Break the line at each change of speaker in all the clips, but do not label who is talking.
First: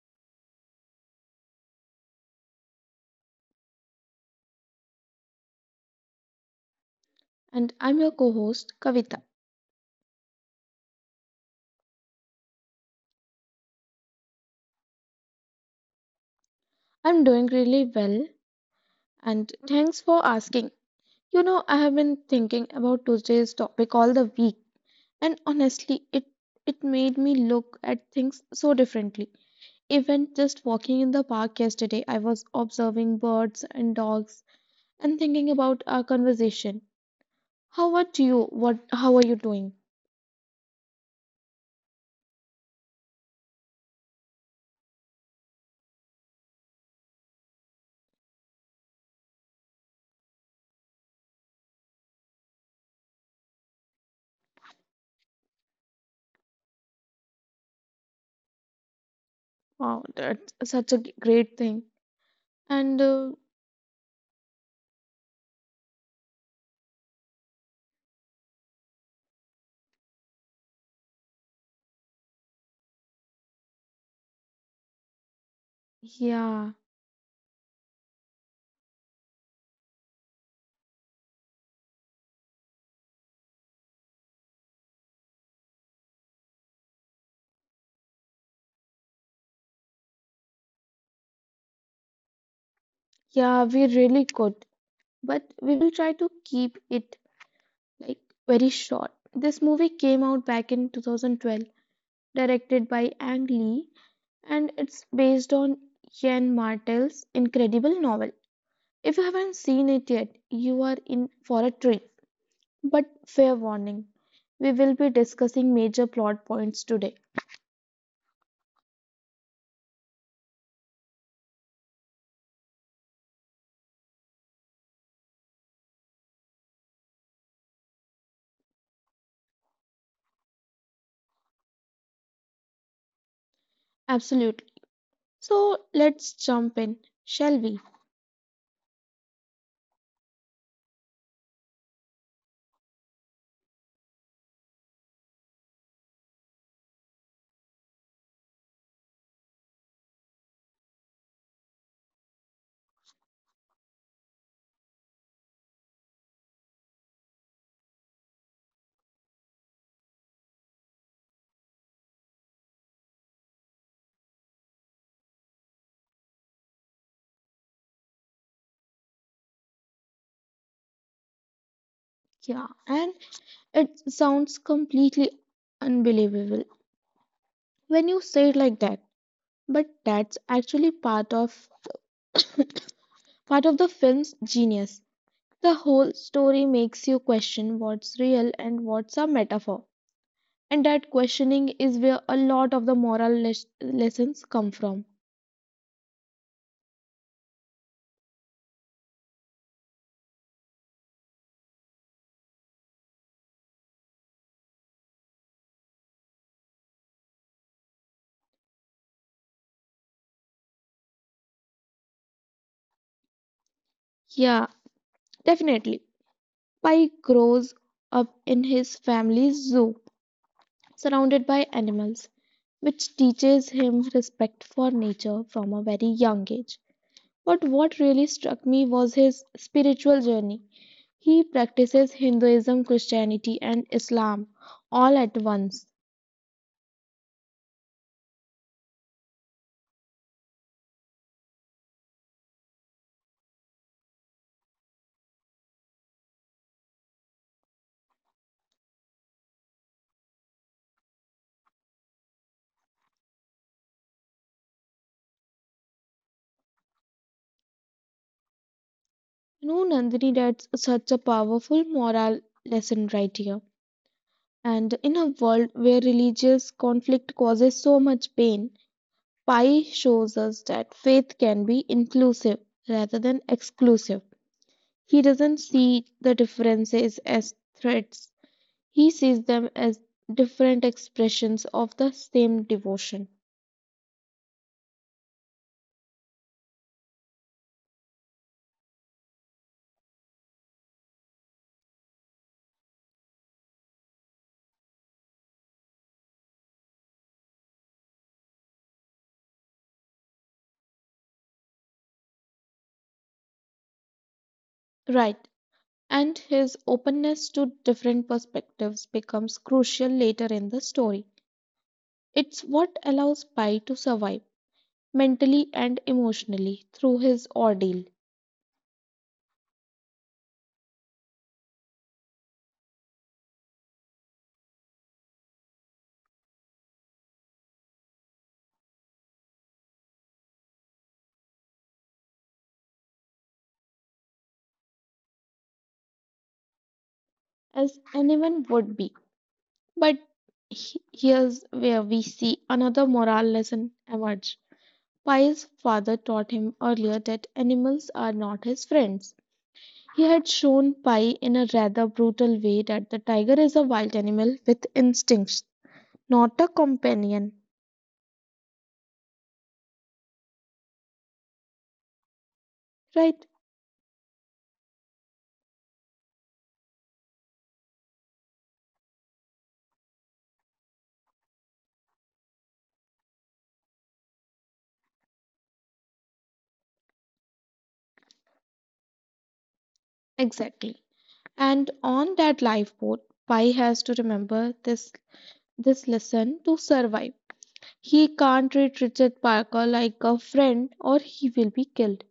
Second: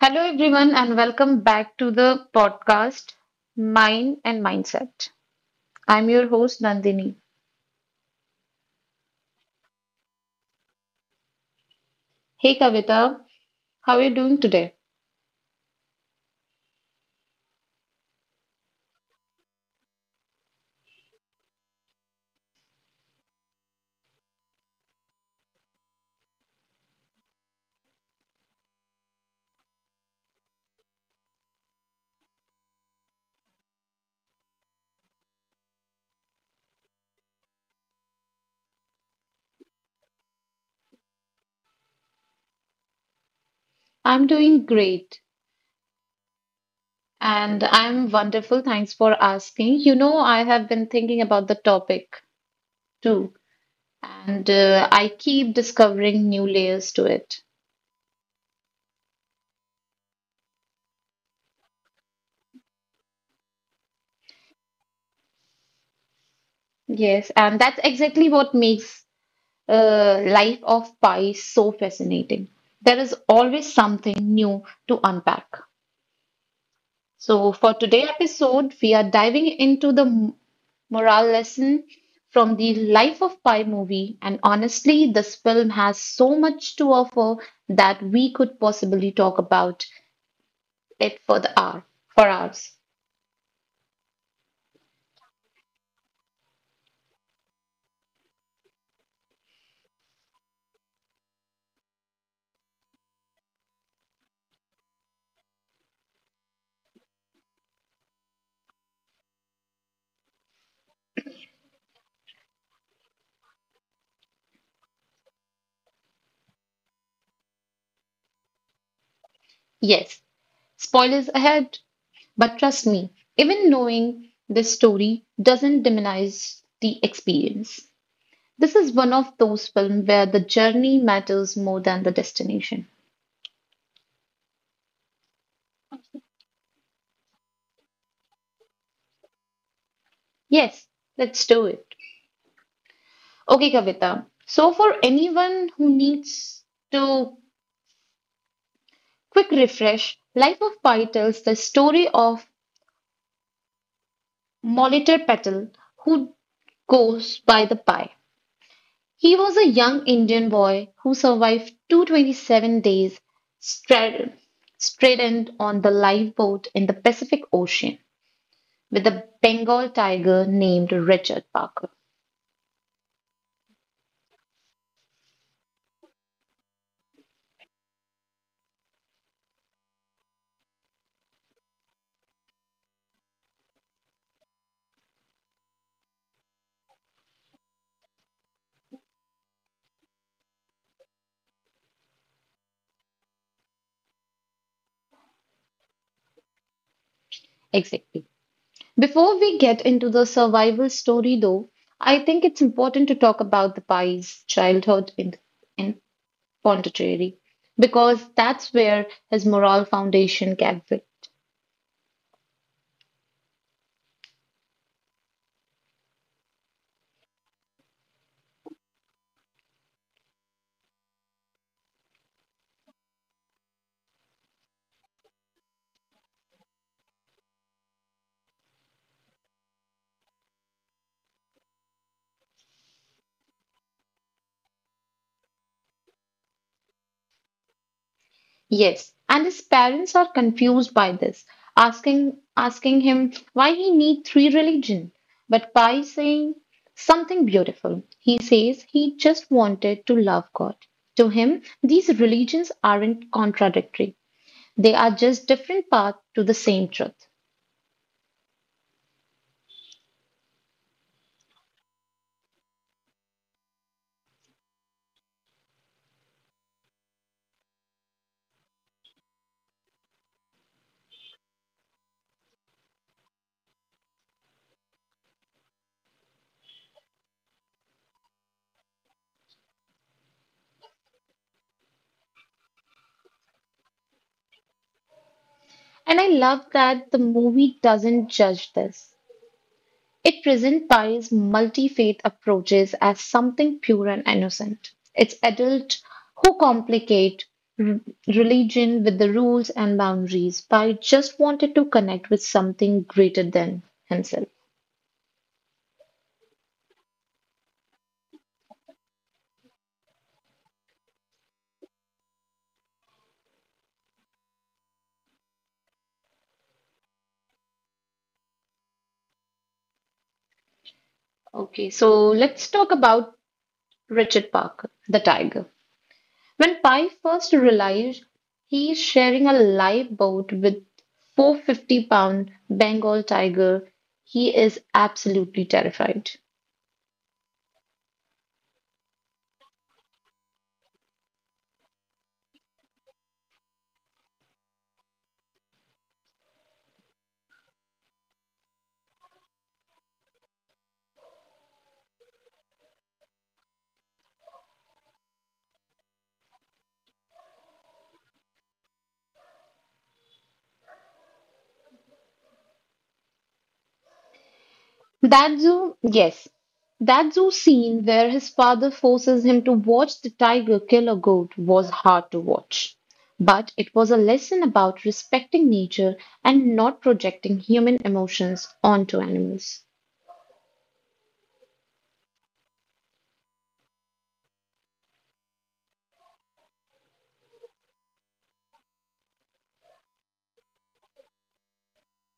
Hello, everyone, and welcome back to the podcast Mind and Mindset. I'm your host, Nandini.
And I'm your co host, Kavita.
Hey, Kavita, how are you doing today?
I'm doing really well, and thanks for asking. You know, I have been thinking about today's topic all the week, and honestly, it made me look at things so differently. Even just walking in the park yesterday, I was observing birds and dogs and thinking about our conversation. How about you? How are you doing?
I'm doing great and I'm wonderful. Thanks for asking. You know, I have been thinking about the topic too, and I keep discovering new layers to it.
Wow, that's such a great thing. And
Yes, and that's exactly what makes life of Pi so fascinating. There is always something new to unpack.
yeah,
So, for today's episode, we are diving into the morale lesson from the Life of Pi movie. And honestly, this film has so much to offer that we could possibly talk about it for the hour, for hours.
yeah, we really could. But we will try to keep it, like, very short. This movie came out back in 2012, directed by Ang Lee, and it's based on Jan Martel's incredible novel. If you haven't seen it yet, you are in for a treat. But fair warning, we will be discussing major plot points today.
Yes, spoilers ahead, but trust me, even knowing this story doesn't demonize the experience. This is one of those films where the journey matters more than the destination.
Absolutely. So let's jump in, shall we?
Yes, let's do it. Okay, Kavita. So, for anyone who needs to quick refresh, Life of Pi tells the story of Molitor Patel, who goes by the Pi. He was a young Indian boy who survived 227 days stra- stranded on the lifeboat in the Pacific Ocean with a Bengal tiger named Richard Parker.
Yeah, and it sounds completely unbelievable when you say it like that. But that's actually part of part of the film's genius. The whole story makes you question what's real and what's a metaphor. And that questioning is where a lot of the moral lessons come from.
Exactly. Before we get into the survival story, though, I think it's important to talk about the Pai's childhood in Pondicherry because that's where his moral foundation can.
Yeah, definitely. Pai grows up in his family's zoo, surrounded by animals, which teaches him respect for nature from a very young age. But what really struck me was his spiritual journey. He practices Hinduism, Christianity, and Islam all at once.
Yes, and his parents are confused by this, asking him why he need three religion. But Pai saying something beautiful. He says he just wanted to love God. To him, these religions aren't contradictory. They are just different paths to the same truth.
You know, Nandini, that's such a powerful moral lesson right here. And in a world where religious conflict causes so much pain, Pai shows us that faith can be inclusive rather than exclusive. He doesn't see the differences as threats. He sees them as different expressions of the same devotion.
And I love that the movie doesn't judge this. It presents Pari's multi faith approaches as something pure and innocent. It's adults who complicate r- religion with the rules and boundaries. Pai just wanted to connect with something greater than himself.
Right. And his openness to different perspectives becomes crucial later in the story. It's what allows Pai to survive mentally and emotionally through his ordeal.
Okay, so let's talk about Richard Parker, the tiger. When Pi first realized he is sharing a live boat with 450-pound Bengal tiger, he is absolutely terrified.
As anyone would be. But here's where we see another moral lesson emerge. Pai's father taught him earlier that animals are not his friends. He had shown Pi in a rather brutal way that the tiger is a wild animal with instincts, not a companion. Right?
That zoo, yes, that zoo scene where his father forces him to watch the tiger kill a goat was hard to watch. But it was a lesson about respecting nature and not projecting human emotions onto animals.
Exactly. And on that lifeboat, Pi has to remember this lesson to survive. He can't treat Richard Parker like a friend or he will be killed.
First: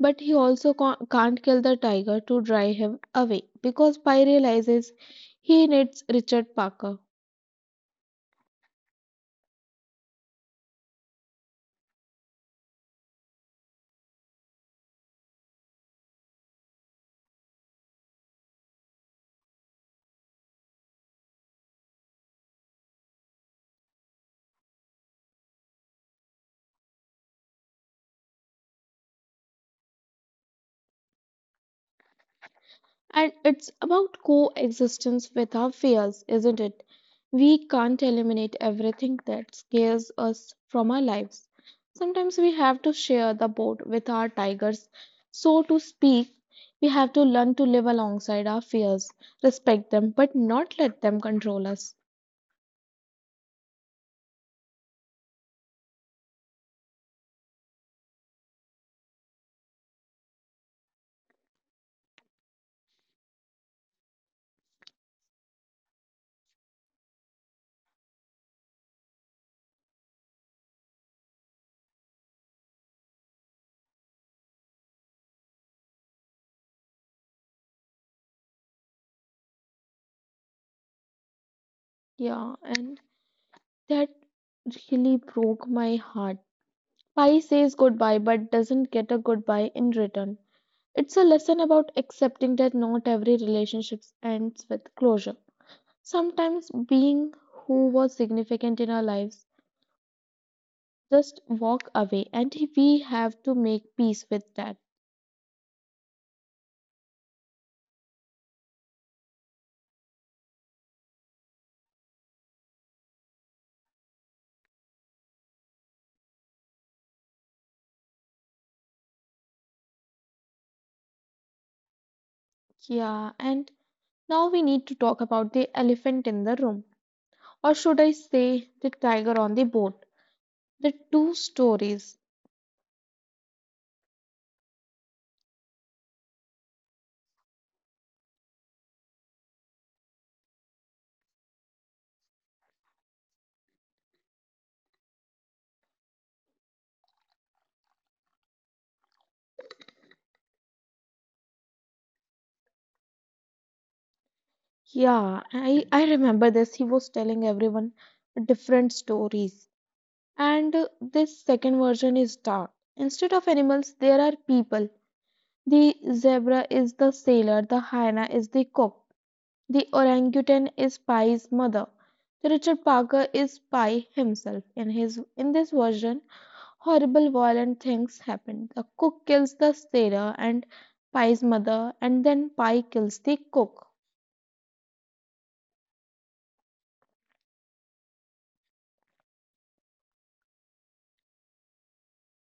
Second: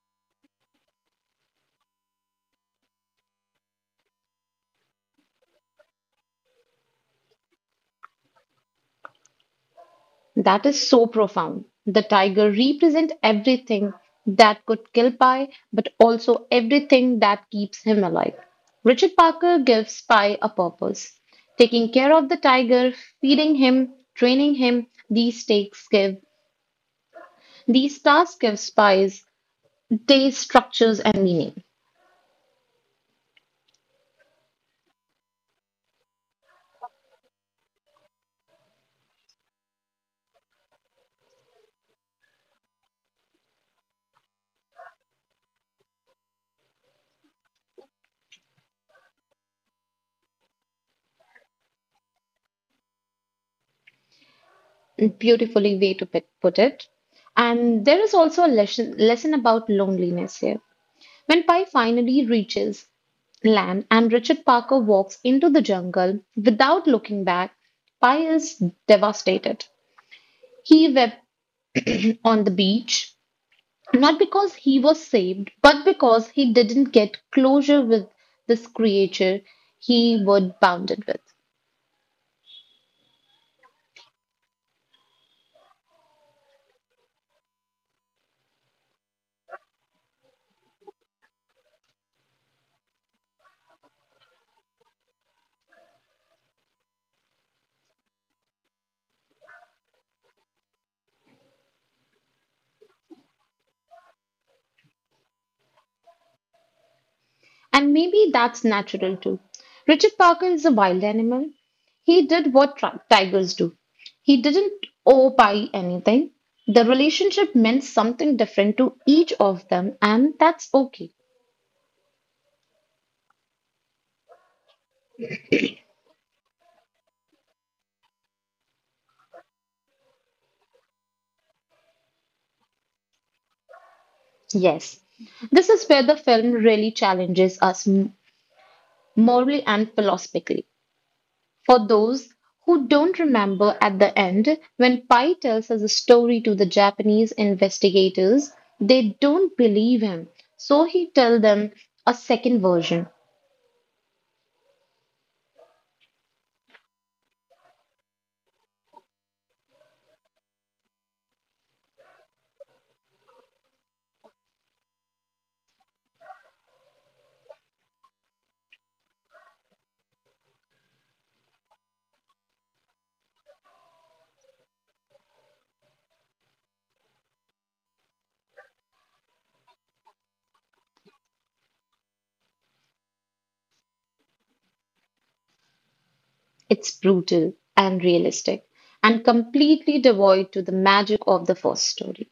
But he also can't kill the tiger to drive him away, because Pi realizes he needs Richard Parker.
That is so profound. The tiger represents everything that could kill Pi, but also everything that keeps him alive. Richard Parker gives Pi a purpose. Taking care of the tiger, feeding him, training him, these takes give these tasks give spies they structures and meaning.
And it's about coexistence with our fears, isn't it? We can't eliminate everything that scares us from our lives. Sometimes we have to share the boat with our tigers. So to speak, we have to learn to live alongside our fears, respect them, but not let them control us.
Beautifully way to put it. And there is also a lesson about loneliness here. When Pi finally reaches land and Richard Parker walks into the jungle without looking back, Pi is devastated. He wept on the beach, not because he was saved, but because he didn't get closure with this creature he was bounded with.
Yeah, and that really broke my heart. Pi says goodbye but doesn't get a goodbye in return. It's a lesson about accepting that not every relationship ends with closure. Sometimes being who was significant in our lives just walk away and we have to make peace with that.
And maybe that's natural too. Richard Parker is a wild animal. He did what tigers do. He didn't owe Pi anything. The relationship meant something different to each of them, and that's okay.
Yeah, and now we need to talk about the elephant in the room, or should I say the tiger on the boat. The two stories.
Yes, this is where the film really challenges us morally and philosophically. For those who don't remember at the end, when Pai tells us a story to the Japanese investigators, they don't believe him. So he tells them a second version.
Yeah, I remember this. He was telling everyone different stories. And This second version is dark. Instead of animals, there are people. The zebra is the sailor, the hyena is the cook, the orangutan is Pi's mother. The Richard Parker is Pi himself. In his in this version, horrible violent things happen. The cook kills the sailor and Pi's mother, and then Pi kills the cook.
It's brutal and realistic and completely devoid to the magic of the first story.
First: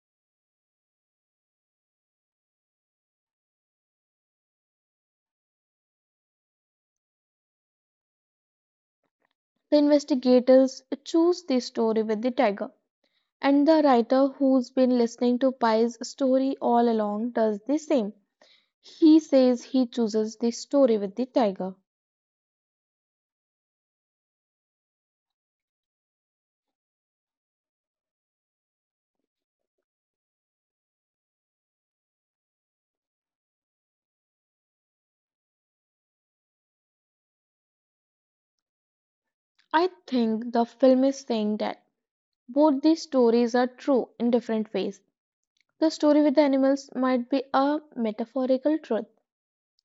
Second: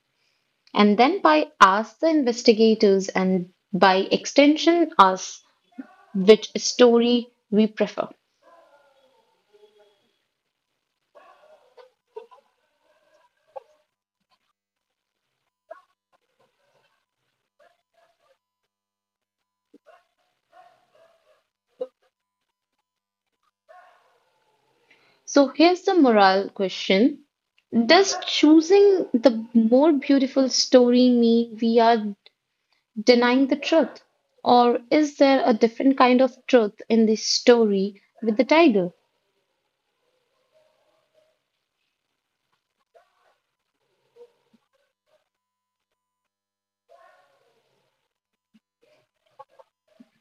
And then Pai asks the investigators and by extension us which story we prefer.
The investigators choose the story with the tiger. And the writer who's been listening to Pi's story all along does the same. He says he chooses the story with the tiger.
So here's the moral question. Does choosing the more beautiful story mean we are denying the truth? Or is there a different kind of truth in the story with the title?
I think the film is saying that both these stories are true in different ways. The story with the animals might be a metaphorical truth.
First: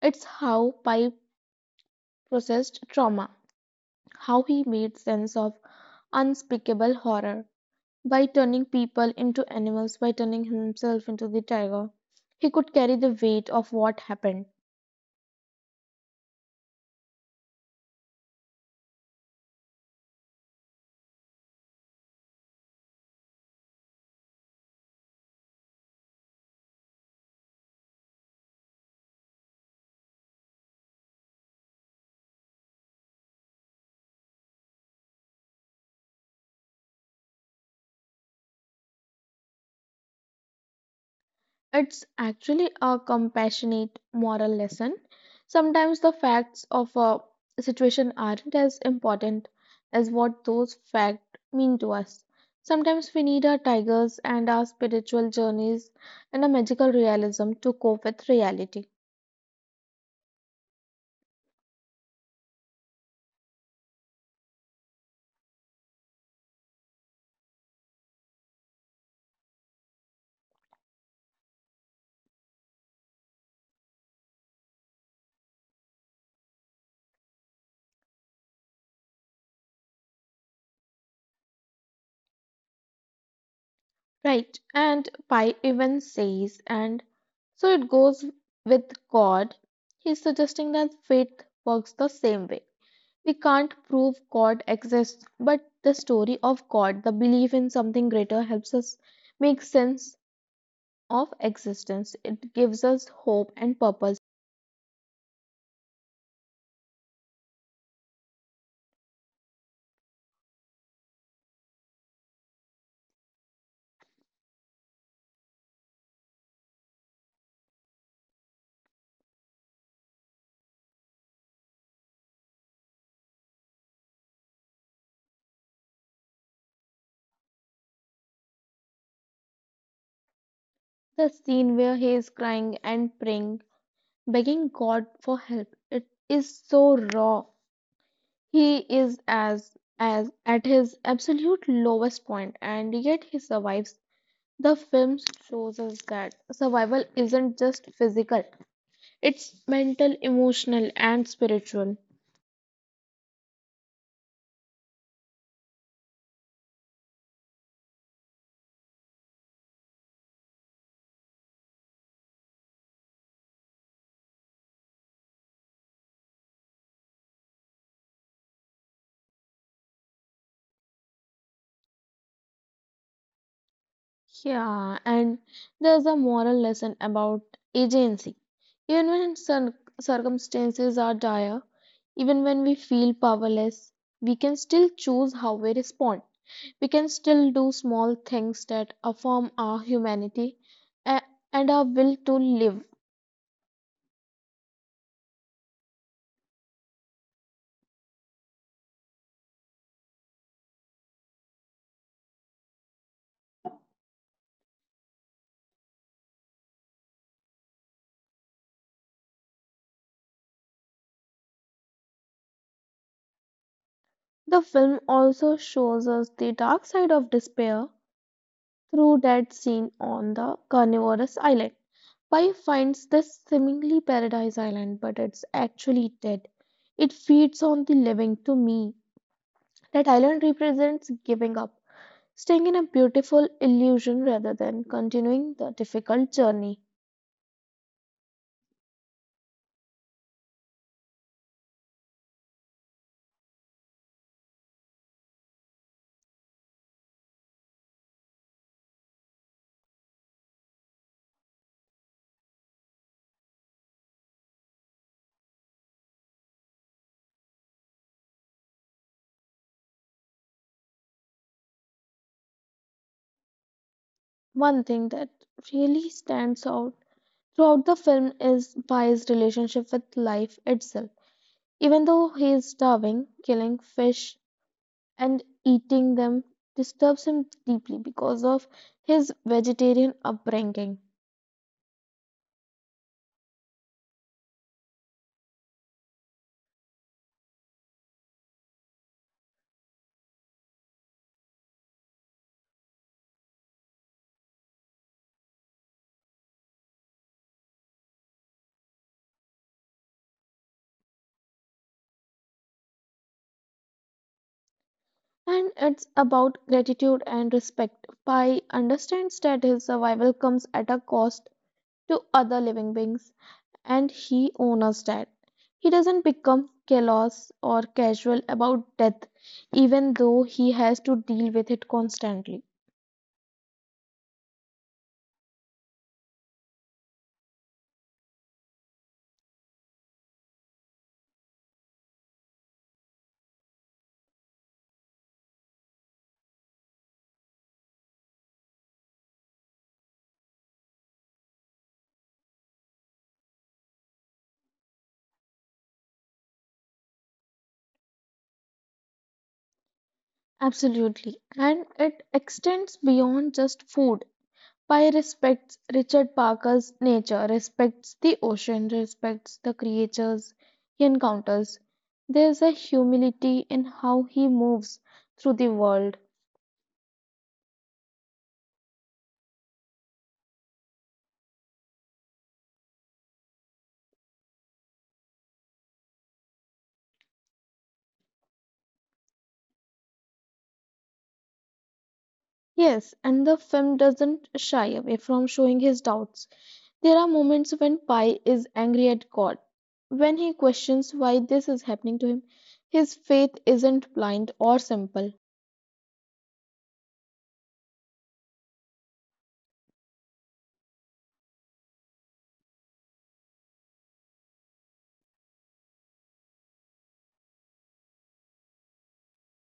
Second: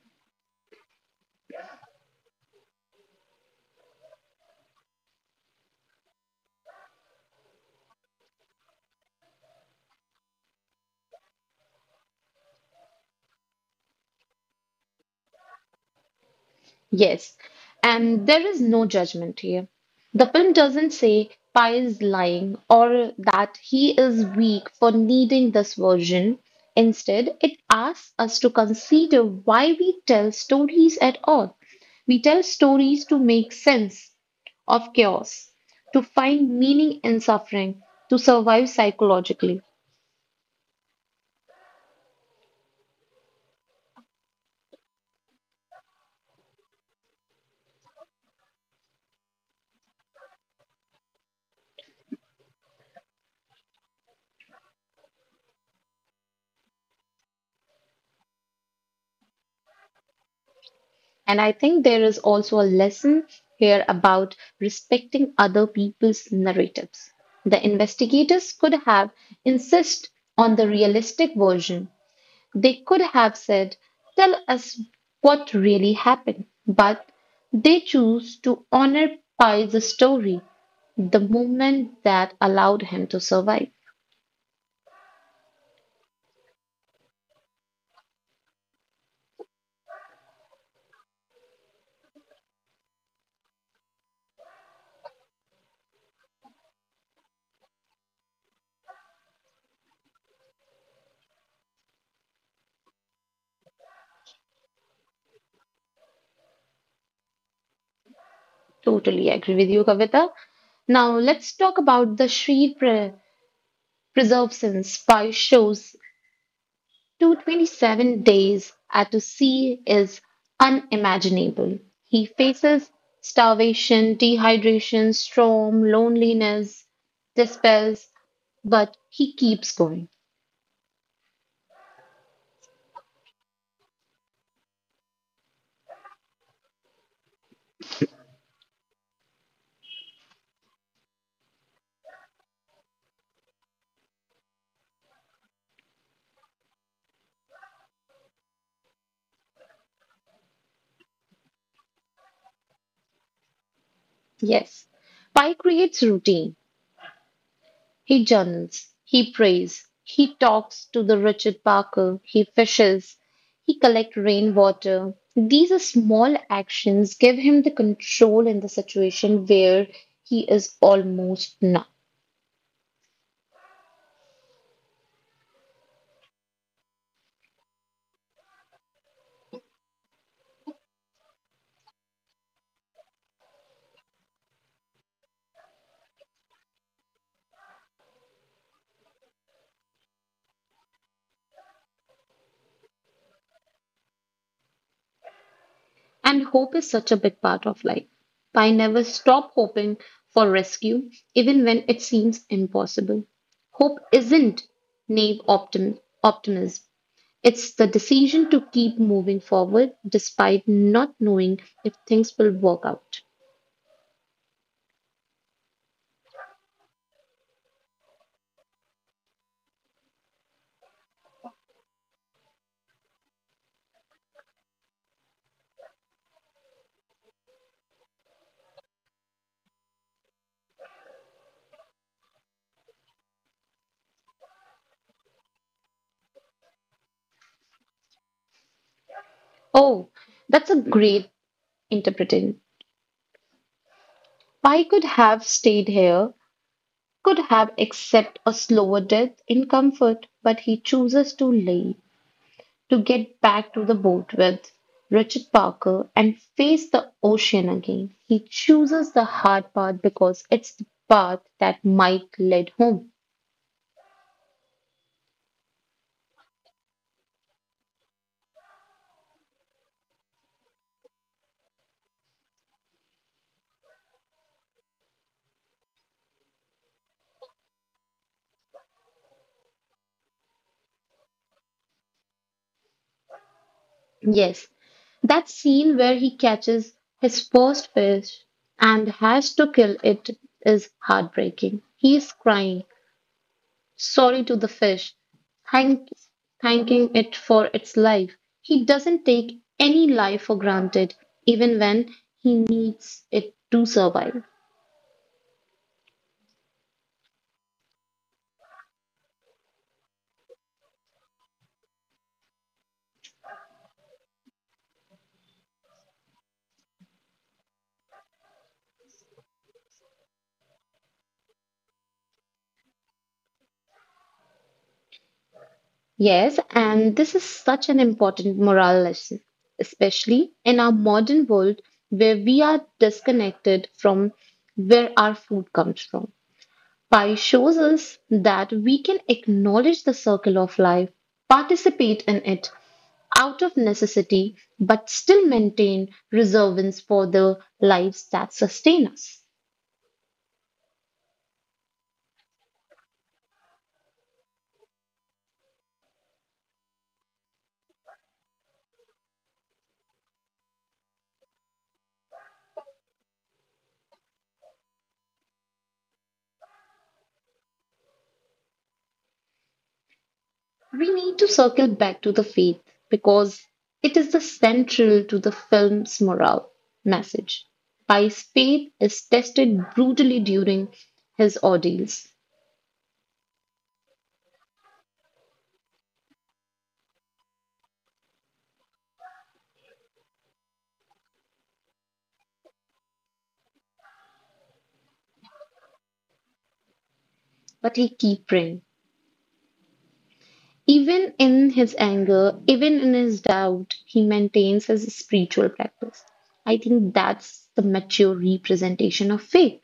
It's how Pi processed trauma, how he made sense of unspeakable horror, by turning people into animals, by turning himself into the tiger, he could carry the weight of what happened.
Yes, and there is no judgment here. The film doesn't say Pi is lying or that he is weak for needing this version. Instead, it asks us to consider why we tell stories at all. We tell stories to make sense of chaos, to find meaning in suffering, to survive psychologically.
It's actually a compassionate moral lesson. Sometimes the facts of a situation aren't as important as what those facts mean to us. Sometimes we need our tigers and our spiritual journeys and a magical realism to cope with reality.
And I think there is also a lesson here about respecting other people's narratives. The investigators could have insisted on the realistic version. They could have said, tell us what really happened. But they chose to honor Pi's story, the movement that allowed him to survive.
Right, and Pi even says, and so it goes with God. He's suggesting that faith works the same way. We can't prove God exists, but the story of God, the belief in something greater, helps us make sense of existence. It gives us hope and purpose.
Totally agree with you, Kavita. Now let's talk about the Shri Preserve Pi shows to 27 days at sea is unimaginable. He faces starvation, dehydration, storm, loneliness, despairs, but he keeps going.
The scene where he is crying and praying, begging God for help, it is so raw. He is as at his absolute lowest point, and yet he survives. The film shows us that survival isn't just physical; it's mental, emotional, and spiritual.
Yes. Pi creates routine. He journals. He prays. He talks to the Richard Parker. He fishes. He collects rainwater. These are small actions give him the control in the situation where he is almost not.
Yeah, and there's a moral lesson about agency. Even when circumstances are dire, even when we feel powerless, we can still choose how we respond. We can still do small things that affirm our humanity a- and our will to live.
And hope is such a big part of life. I never stop hoping for rescue, even when it seems impossible. Hope isn't naive optimism, it's the decision to keep moving forward despite not knowing if things will work out.
The film also shows us the dark side of despair through that seen on the carnivorous island. Pai finds this seemingly paradise island, but it's actually dead. It feeds on the living to me. That island represents giving up, staying in a beautiful illusion rather than continuing the difficult journey.
Oh, that's a great interpretation. I could have stayed here, could have accepted a slower death in comfort, but he chooses to leave, to get back to the boat with Richard Parker and face the ocean again. He chooses the hard path because it's the path that Mike led home.
One thing that really stands out throughout the film is Pai's relationship with life itself. Even though he is starving, killing fish and eating them disturbs him deeply because of his vegetarian upbringing.
Yes, that scene where he catches his first fish and has to kill it is heartbreaking. He is crying, sorry to the fish, thank, thanking it for its life. He doesn't take any life for granted, even when he needs it to survive.
And it's about gratitude and respect. Pai understands that his survival comes at a cost to other living beings, and he honors that. He doesn't become callous or casual about death, even though he has to deal with it constantly.
Yes, and this is such an important moral lesson, especially in our modern world where we are disconnected from where our food comes from. Pi shows us that we can acknowledge the circle of life, participate in it out of necessity, but still maintain reservance for the lives that sustain us.
Absolutely. And it extends beyond just food. Pi respects Richard Parker's nature, respects the ocean, respects the creatures he encounters. There's a humility in how he moves through the world.
We need to circle back to the faith because it is the central to the film's moral message. Pi's faith is tested brutally during his ordeals,
Yes, and the film doesn't shy away from showing his doubts. There are moments when Pi is angry at God, when he questions why this is happening to him. His faith isn't blind or simple.
but he keeps praying. Even in his anger, even in his doubt, he maintains his spiritual practice. I think that's the mature representation of faith.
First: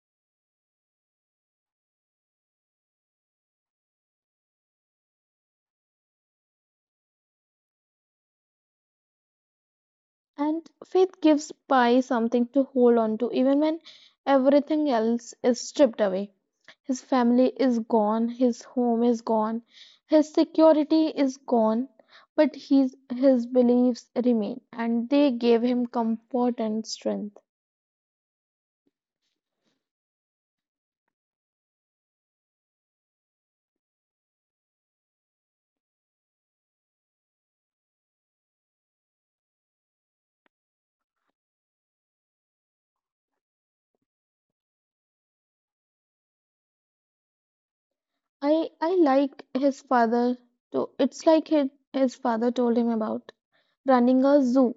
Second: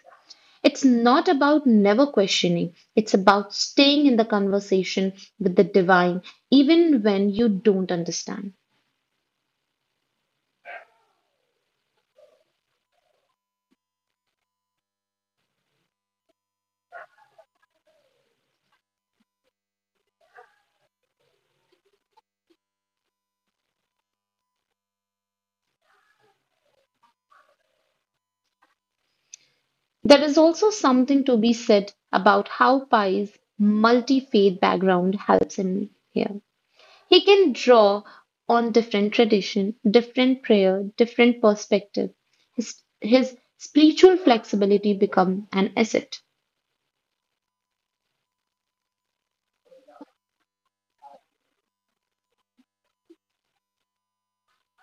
It's not about never questioning, it's about staying in the conversation with the divine, even when you don't understand.
And faith gives Pi something to hold on to even when everything else is stripped away. His family is gone, his home is gone, his security is gone, but his beliefs remain and they gave him comfort and strength.
There is also something to be said about how Pai's multi faith background helps him here. He can draw on different tradition, different prayer, different perspective. His, his spiritual flexibility become an asset.
I like his father to. It's like his father told him about running a zoo.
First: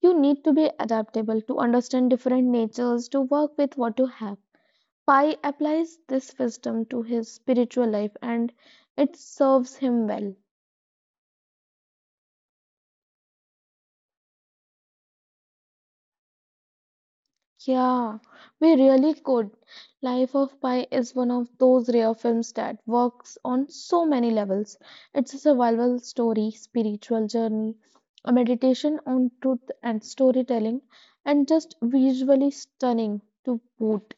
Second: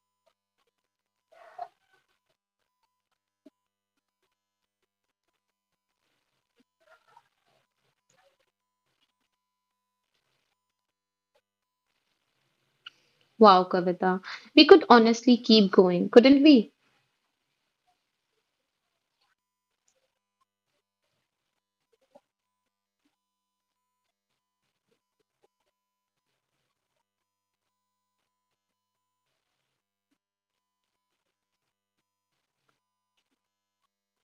You need to be adaptable to understand different natures, to work with what you have. Pi applies this wisdom to his spiritual life and it serves him well.
Wow, Kavita, we could honestly keep going, couldn't we?
Yeah, we really could. Life of Pi is one of those rare films that works on so many levels. It's a survival story, spiritual journey, a meditation on truth and storytelling, and just visually stunning to boot.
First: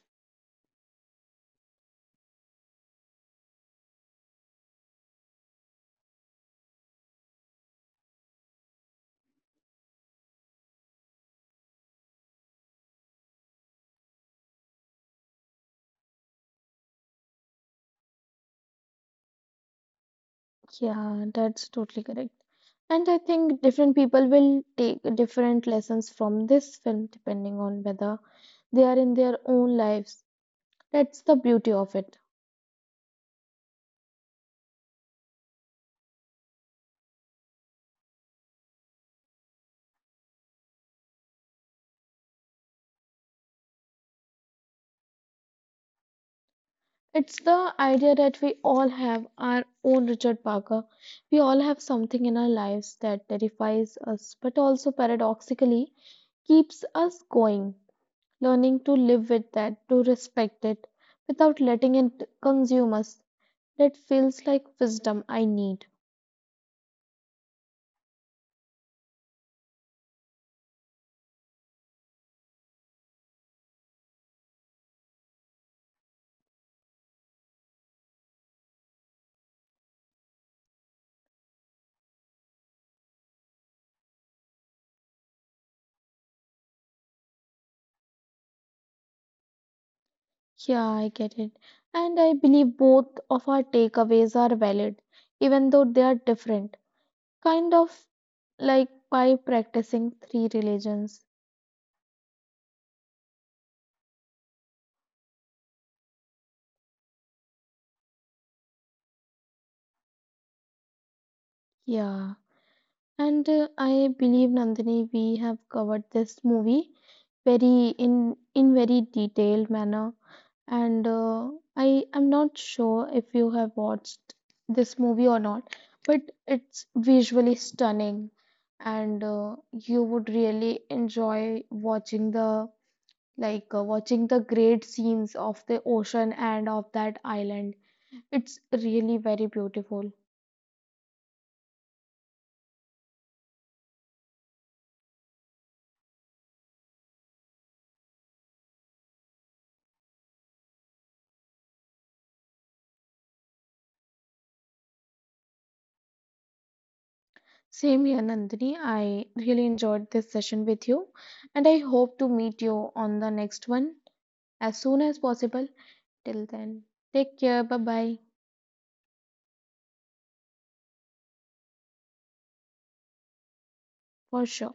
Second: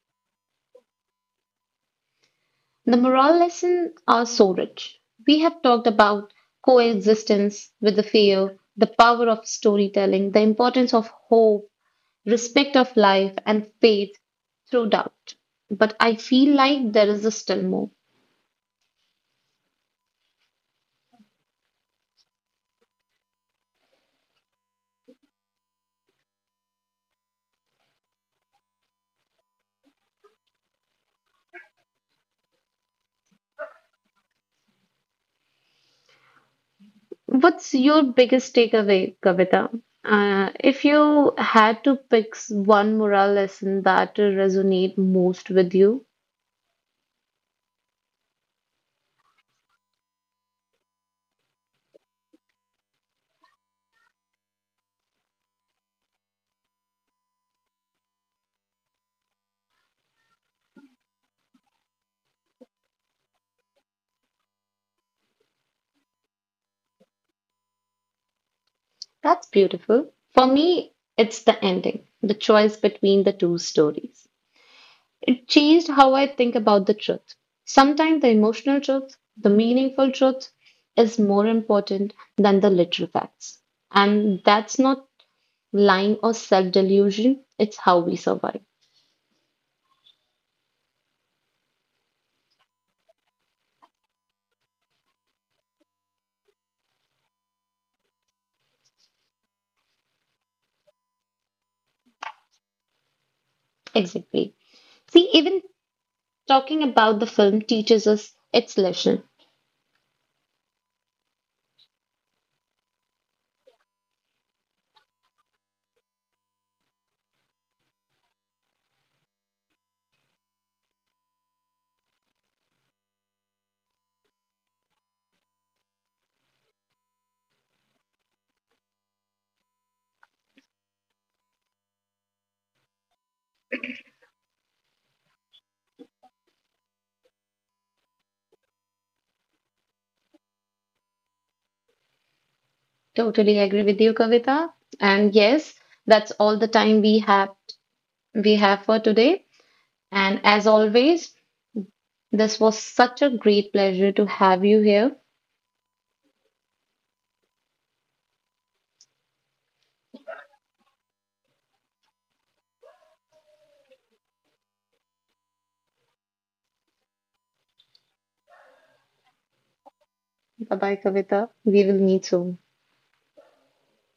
The moral lessons are so rich. We have talked about coexistence with the fear, the power of storytelling, the importance of hope, respect of life, and faith through doubt. But I feel like there is still more.
Yeah, that's totally correct. And I think different people will take different lessons from this film depending on whether they are in their own lives. That's the beauty of it.
What's your biggest takeaway, Kavita? If you had to pick one moral lesson that resonate most with you,
It's the idea that we all have our own Richard Parker. We all have something in our lives that terrifies us, but also paradoxically keeps us going. Learning to live with that, to respect it, without letting it consume us. That feels like wisdom I need.
that's beautiful. For me, it's the ending, the choice between the two stories changed how I think about the truth. Sometimes the emotional truth, the meaningful truth, is more important than the literal facts. And that's not lying or self delusion, it's how we survive.
Yeah, I get it. And I believe both of our takeaways are valid, even though they are different. Kind of like by practicing three religions.
Exactly. See, even talking about the film teaches us its lesson.
Yeah. And I believe, Nandini, we have covered this movie very in very detailed manner. And I am not sure if you have watched this movie or not, but it's visually stunning, and you would really enjoy watching the, watching the great scenes of the ocean and of that island. It's really very beautiful.
Totally agree with you, Kavita. And yes, that's all the time we have for today. And as always, this was such a great pleasure to have you here.
Same here, Nandini. I really enjoyed this session with you, and I hope to meet you on the next one as soon as possible. Till then, take care. Bye bye.
Bye bye, Kavita. We will meet soon.
For sure.